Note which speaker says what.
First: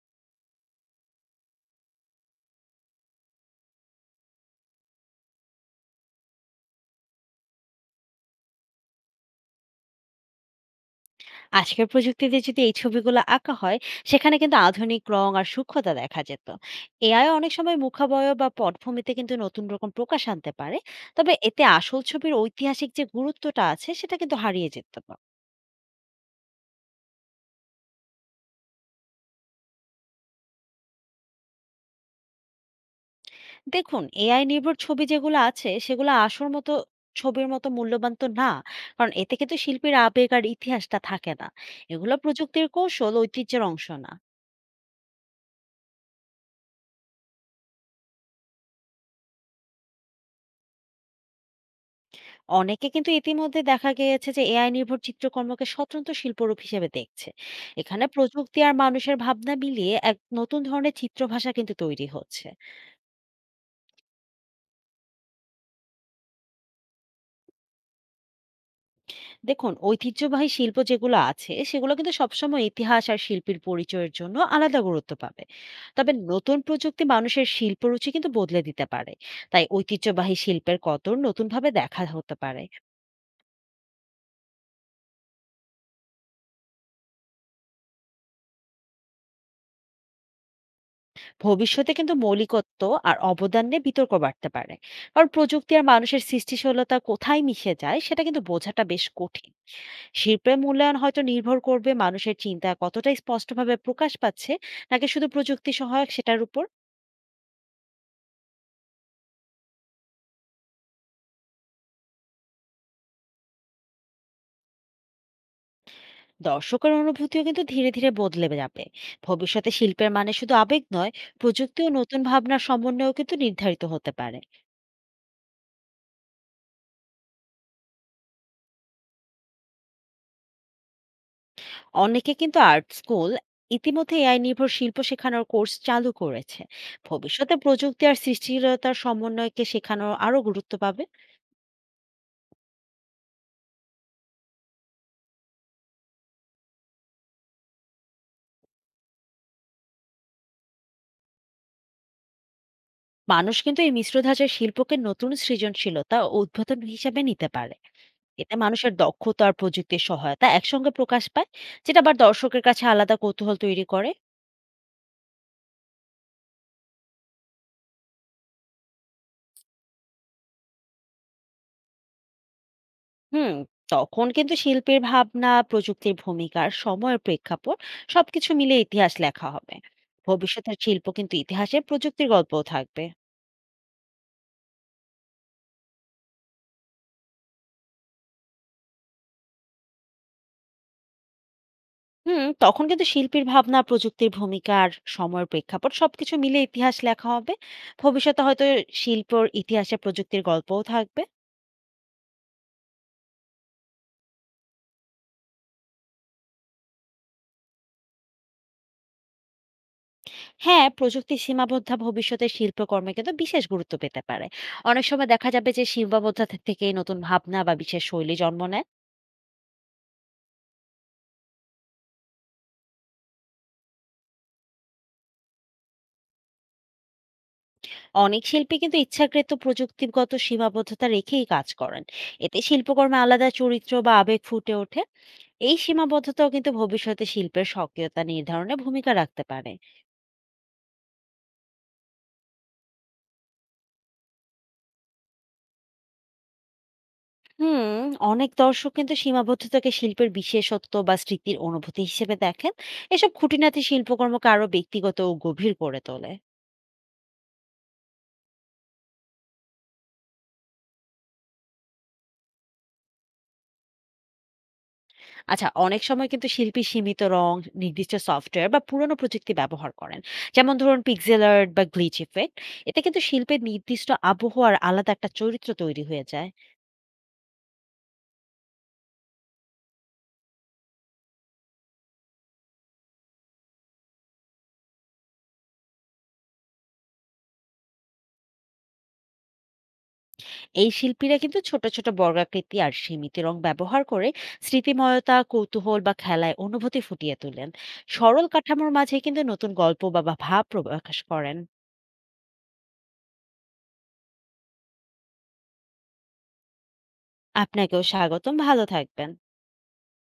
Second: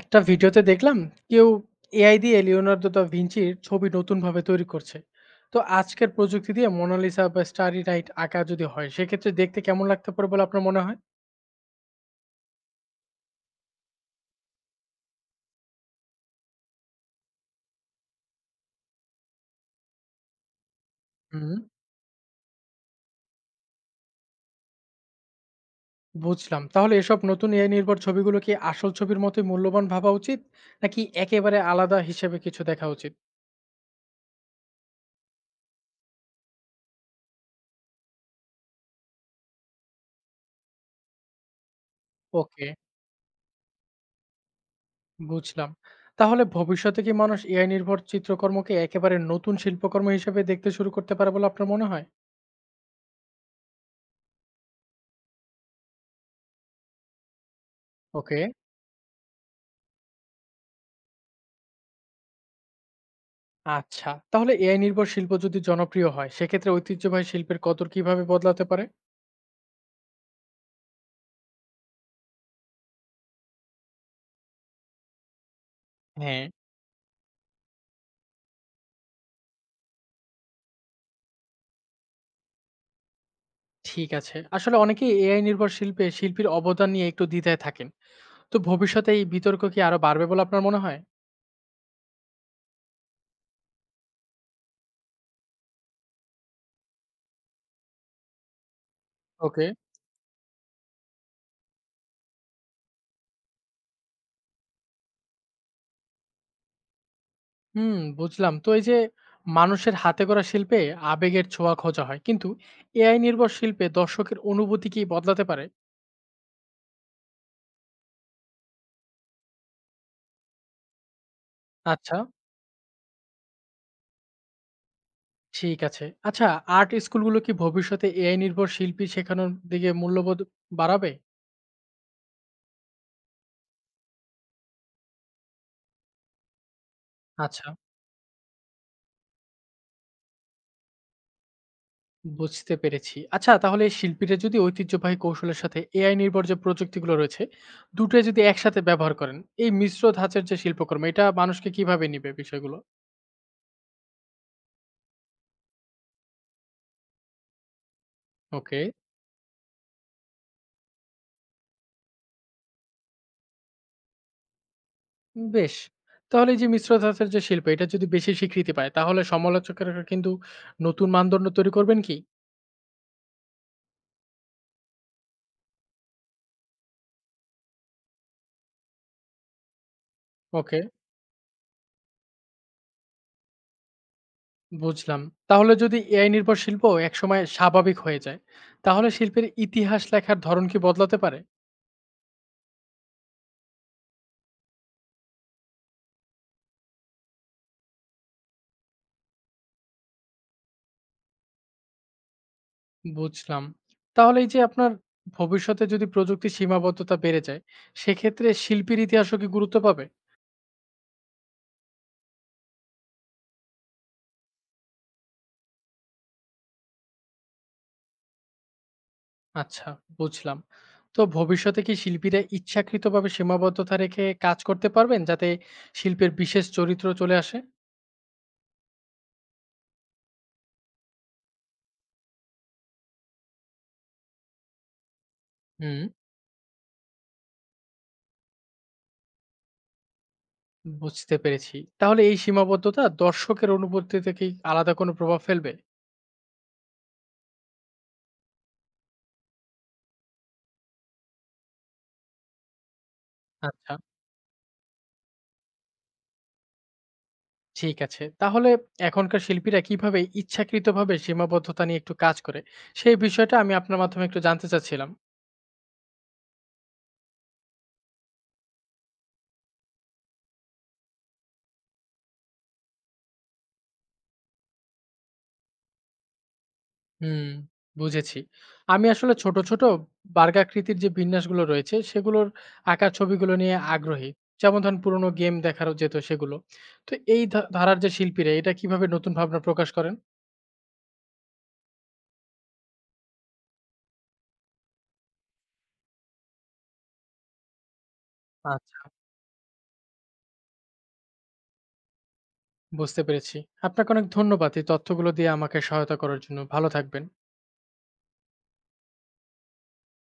Speaker 1: একটা ভিডিওতে দেখলাম কেউ এআই দিয়ে লিওনার্দো দা ভিঞ্চির ছবি নতুনভাবে তৈরি করছে। তো আজকের প্রযুক্তি দিয়ে মোনালিসা বা স্টারি নাইট আঁকা যদি হয় সেক্ষেত্রে দেখতে কেমন লাগতে পারে বলে আপনার মনে হয়?
Speaker 2: আজকের প্রযুক্তিতে যদি এই ছবিগুলো আঁকা হয় সেখানে কিন্তু আধুনিক রং আর সূক্ষ্মতা দেখা যেত। এআই অনেক সময় মুখাবয় বা পটভূমিতে কিন্তু নতুন রকম প্রকাশ আনতে পারে। তবে
Speaker 1: হুম,
Speaker 2: এতে আসল ছবির ঐতিহাসিক যে গুরুত্বটা আছে সেটা কিন্তু হারিয়ে যেতে পারে।
Speaker 1: বুঝলাম। তাহলে এসব নতুন এআই নির্ভর ছবিগুলো কি আসল ছবির মতোই মূল্যবান ভাবা উচিত, নাকি একেবারে আলাদা হিসেবে কিছু দেখা উচিত?
Speaker 2: দেখুন এআই নির্ভর ছবি যেগুলো আছে সেগুলো আসল মতো ছবির মতো মূল্যবান তো না, কারণ এতে কিন্তু শিল্পীর আবেগ আর ইতিহাসটা থাকে না। এগুলো প্রযুক্তির
Speaker 1: ওকে,
Speaker 2: কৌশল, ঐতিহ্যের অংশ না।
Speaker 1: বুঝলাম। তাহলে ভবিষ্যতে কি মানুষ এআই নির্ভর চিত্রকর্মকে একেবারে নতুন শিল্পকর্ম হিসেবে দেখতে শুরু করতে পারে বলে আপনার মনে হয়?
Speaker 2: অনেকে কিন্তু ইতিমধ্যে দেখা গিয়েছে যে এআই নির্ভর চিত্রকর্মকে স্বতন্ত্র শিল্পরূপ হিসেবে দেখছে। এখানে
Speaker 1: ওকে।
Speaker 2: প্রযুক্তি আর মানুষের ভাবনা মিলিয়ে এক নতুন ধরনের চিত্রভাষা কিন্তু তৈরি হচ্ছে।
Speaker 1: আচ্ছা, তাহলে এআই নির্ভর শিল্প যদি জনপ্রিয় হয়, সেক্ষেত্রে ঐতিহ্যবাহী শিল্পের কদর কিভাবে বদলাতে পারে?
Speaker 2: দেখুন ঐতিহ্যবাহী শিল্প যেগুলো আছে সেগুলো কিন্তু সবসময় ইতিহাস আর শিল্পীর পরিচয়ের জন্য আলাদা গুরুত্ব পাবে। তবে
Speaker 1: হ্যাঁ,
Speaker 2: নতুন প্রযুক্তি মানুষের শিল্পরুচি কিন্তু বদলে দিতে পারে। তাই ঐতিহ্যবাহী শিল্পের কদর নতুনভাবে দেখা হতে পারে।
Speaker 1: ঠিক আছে। আসলে অনেকেই এআই নির্ভর শিল্পে শিল্পীর অবদান নিয়ে একটু দ্বিধায় থাকেন। তো ভবিষ্যতে এই বিতর্ক কি আরো বাড়বে বলে আপনার মনে হয়?
Speaker 2: ভবিষ্যতে কিন্তু মৌলিকত্ব আর অবদান নিয়ে বিতর্ক বাড়তে পারে, কারণ প্রযুক্তি আর মানুষের সৃষ্টিশীলতা কোথায় মিশে যায় সেটা কিন্তু বোঝাটা বেশ কঠিন।
Speaker 1: ওকে।
Speaker 2: শিল্পের মূল্যায়ন হয়তো নির্ভর করবে মানুষের চিন্তা কতটা স্পষ্টভাবে প্রকাশ পাচ্ছে নাকি শুধু প্রযুক্তি সহায়ক সেটার উপর।
Speaker 1: হুম, বুঝলাম। তো এই যে মানুষের হাতে গড়া শিল্পে আবেগের ছোঁয়া খোঁজা হয়, কিন্তু এআই নির্ভর শিল্পে দর্শকের অনুভূতি কি বদলাতে পারে?
Speaker 2: দর্শকের অনুভূতিও কিন্তু ধীরে ধীরে বদলে যাবে। ভবিষ্যতে শিল্পের মানে শুধু আবেগ নয়, প্রযুক্তি ও
Speaker 1: আচ্ছা,
Speaker 2: নতুন ভাবনার সমন্বয়েও কিন্তু নির্ধারিত হতে পারে।
Speaker 1: ঠিক আছে। আচ্ছা, আর্ট স্কুলগুলো কি ভবিষ্যতে এআই নির্ভর শিল্পী শেখানোর দিকে মূল্যবোধ বাড়াবে?
Speaker 2: অনেকে কিন্তু আর্ট স্কুল ইতিমধ্যে এআই নির্ভর শিল্প শেখানোর কোর্স চালু করেছে। ভবিষ্যতে
Speaker 1: আচ্ছা,
Speaker 2: প্রযুক্তি আর সৃষ্টিশীলতার সমন্বয়কে শেখানোর আরো গুরুত্ব পাবে।
Speaker 1: বুঝতে পেরেছি। আচ্ছা, তাহলে শিল্পীরা যদি ঐতিহ্যবাহী কৌশলের সাথে এআই নির্ভর যে প্রযুক্তিগুলো রয়েছে, দুটোই যদি একসাথে ব্যবহার করেন, এই মিশ্র ধাঁচের যে শিল্পকর্ম এটা মানুষকে কিভাবে নিবে বিষয়গুলো?
Speaker 2: মানুষ কিন্তু এই মিশ্র ধাঁচের শিল্পকে নতুন সৃজনশীলতা ও উদ্বোধন হিসাবে নিতে পারে। এতে
Speaker 1: ওকে।
Speaker 2: মানুষের দক্ষতা আর প্রযুক্তির সহায়তা একসঙ্গে প্রকাশ পায়, যেটা আবার দর্শকের কাছে আলাদা কৌতূহল তৈরি করে।
Speaker 1: বেশ। তাহলে এই যে মিশ্র ধাঁচের যে শিল্প এটা যদি বেশি স্বীকৃতি পায় তাহলে সমালোচকেরা কিন্তু নতুন মানদণ্ড তৈরি করবেন কি?
Speaker 2: হুম, তখন কিন্তু শিল্পীর ভাবনা, প্রযুক্তির ভূমিকা আর সময়ের প্রেক্ষাপট সবকিছু মিলে ইতিহাস লেখা হবে। ভবিষ্যতের
Speaker 1: ওকে,
Speaker 2: শিল্প কিন্তু ইতিহাসে প্রযুক্তির গল্পও থাকবে।
Speaker 1: বুঝলাম। তাহলে যদি এআই নির্ভর শিল্প একসময় স্বাভাবিক হয়ে যায়, তাহলে শিল্পের ইতিহাস লেখার ধরন কি বদলাতে পারে?
Speaker 2: হুম, তখন কিন্তু শিল্পীর ভাবনা, প্রযুক্তির ভূমিকা আর সময়ের প্রেক্ষাপট সবকিছু মিলে ইতিহাস লেখা হবে। ভবিষ্যতে হয়তো শিল্পর ইতিহাসে প্রযুক্তির গল্পও থাকবে।
Speaker 1: বুঝলাম। তাহলে এই যে আপনার, ভবিষ্যতে যদি প্রযুক্তির সীমাবদ্ধতা বেড়ে যায়, সেক্ষেত্রে শিল্পীর ইতিহাসও কি গুরুত্ব পাবে?
Speaker 2: হ্যাঁ, প্রযুক্তির সীমাবদ্ধ ভবিষ্যতে শিল্পকর্মে কিন্তু বিশেষ গুরুত্ব পেতে পারে। অনেক সময় দেখা যাবে যে সীমাবদ্ধতা থেকে নতুন ভাবনা বা বিশেষ শৈলী জন্ম নেয়।
Speaker 1: আচ্ছা, বুঝলাম। তো ভবিষ্যতে কি শিল্পীরা ইচ্ছাকৃতভাবে সীমাবদ্ধতা রেখে কাজ করতে পারবেন যাতে শিল্পের বিশেষ চরিত্র চলে আসে?
Speaker 2: অনেক শিল্পী কিন্তু ইচ্ছাকৃত প্রযুক্তিগত সীমাবদ্ধতা রেখেই কাজ করেন। এতে শিল্পকর্মে আলাদা চরিত্র বা আবেগ ফুটে ওঠে। এই
Speaker 1: হুম,
Speaker 2: সীমাবদ্ধতাও কিন্তু ভবিষ্যতে শিল্পের সক্রিয়তা নির্ধারণে ভূমিকা রাখতে পারে।
Speaker 1: বুঝতে পেরেছি। তাহলে এই সীমাবদ্ধতা দর্শকের অনুভূতিতে কি আলাদা কোনো প্রভাব ফেলবে?
Speaker 2: হুম, অনেক দর্শক কিন্তু সীমাবদ্ধতাকে শিল্পের বিশেষত্ব বা স্মৃতির অনুভূতি হিসেবে দেখেন। এসব খুঁটিনাটি
Speaker 1: আচ্ছা,
Speaker 2: শিল্পকর্মকে আরো ব্যক্তিগত ও গভীর করে তোলে।
Speaker 1: ঠিক আছে। তাহলে এখনকার শিল্পীরা কিভাবে ইচ্ছাকৃতভাবে সীমাবদ্ধতা নিয়ে একটু কাজ করে, সেই বিষয়টা আমি আপনার মাধ্যমে একটু জানতে চাচ্ছিলাম।
Speaker 2: আচ্ছা, অনেক সময় কিন্তু শিল্পী সীমিত রং, নির্দিষ্ট সফটওয়্যার বা পুরনো প্রযুক্তি ব্যবহার করেন। যেমন ধরুন পিক্সেল আর্ট বা গ্লিচ ইফেক্ট। এতে কিন্তু শিল্পের নির্দিষ্ট আবহাওয়ার আলাদা একটা চরিত্র তৈরি হয়ে যায়।
Speaker 1: হুম, বুঝেছি। আমি আসলে ছোট, ছোট বর্গাকৃতির যে বিন্যাসগুলো রয়েছে, সেগুলোর আঁকা ছবিগুলো নিয়ে আগ্রহী। যেমন ধরেন পুরোনো গেম দেখারও যেত সেগুলো। তো এই ধারার যে শিল্পীরা এটা কিভাবে নতুন ভাবনা প্রকাশ করেন?
Speaker 2: এই শিল্পীরা কিন্তু ছোট ছোট বর্গাকৃতি আর সীমিত রং ব্যবহার করে স্মৃতিময়তা, কৌতূহল বা খেলায় অনুভূতি ফুটিয়ে তোলেন। সরল কাঠামোর
Speaker 1: আচ্ছা,
Speaker 2: মাঝে কিন্তু নতুন গল্প বা বা ভাব প্রকাশ করেন।
Speaker 1: বুঝতে পেরেছি। আপনাকে অনেক ধন্যবাদ এই তথ্যগুলো দিয়ে আমাকে সহায়তা করার জন্য। ভালো থাকবেন।
Speaker 2: আপনাকেও স্বাগতম, ভালো থাকবেন।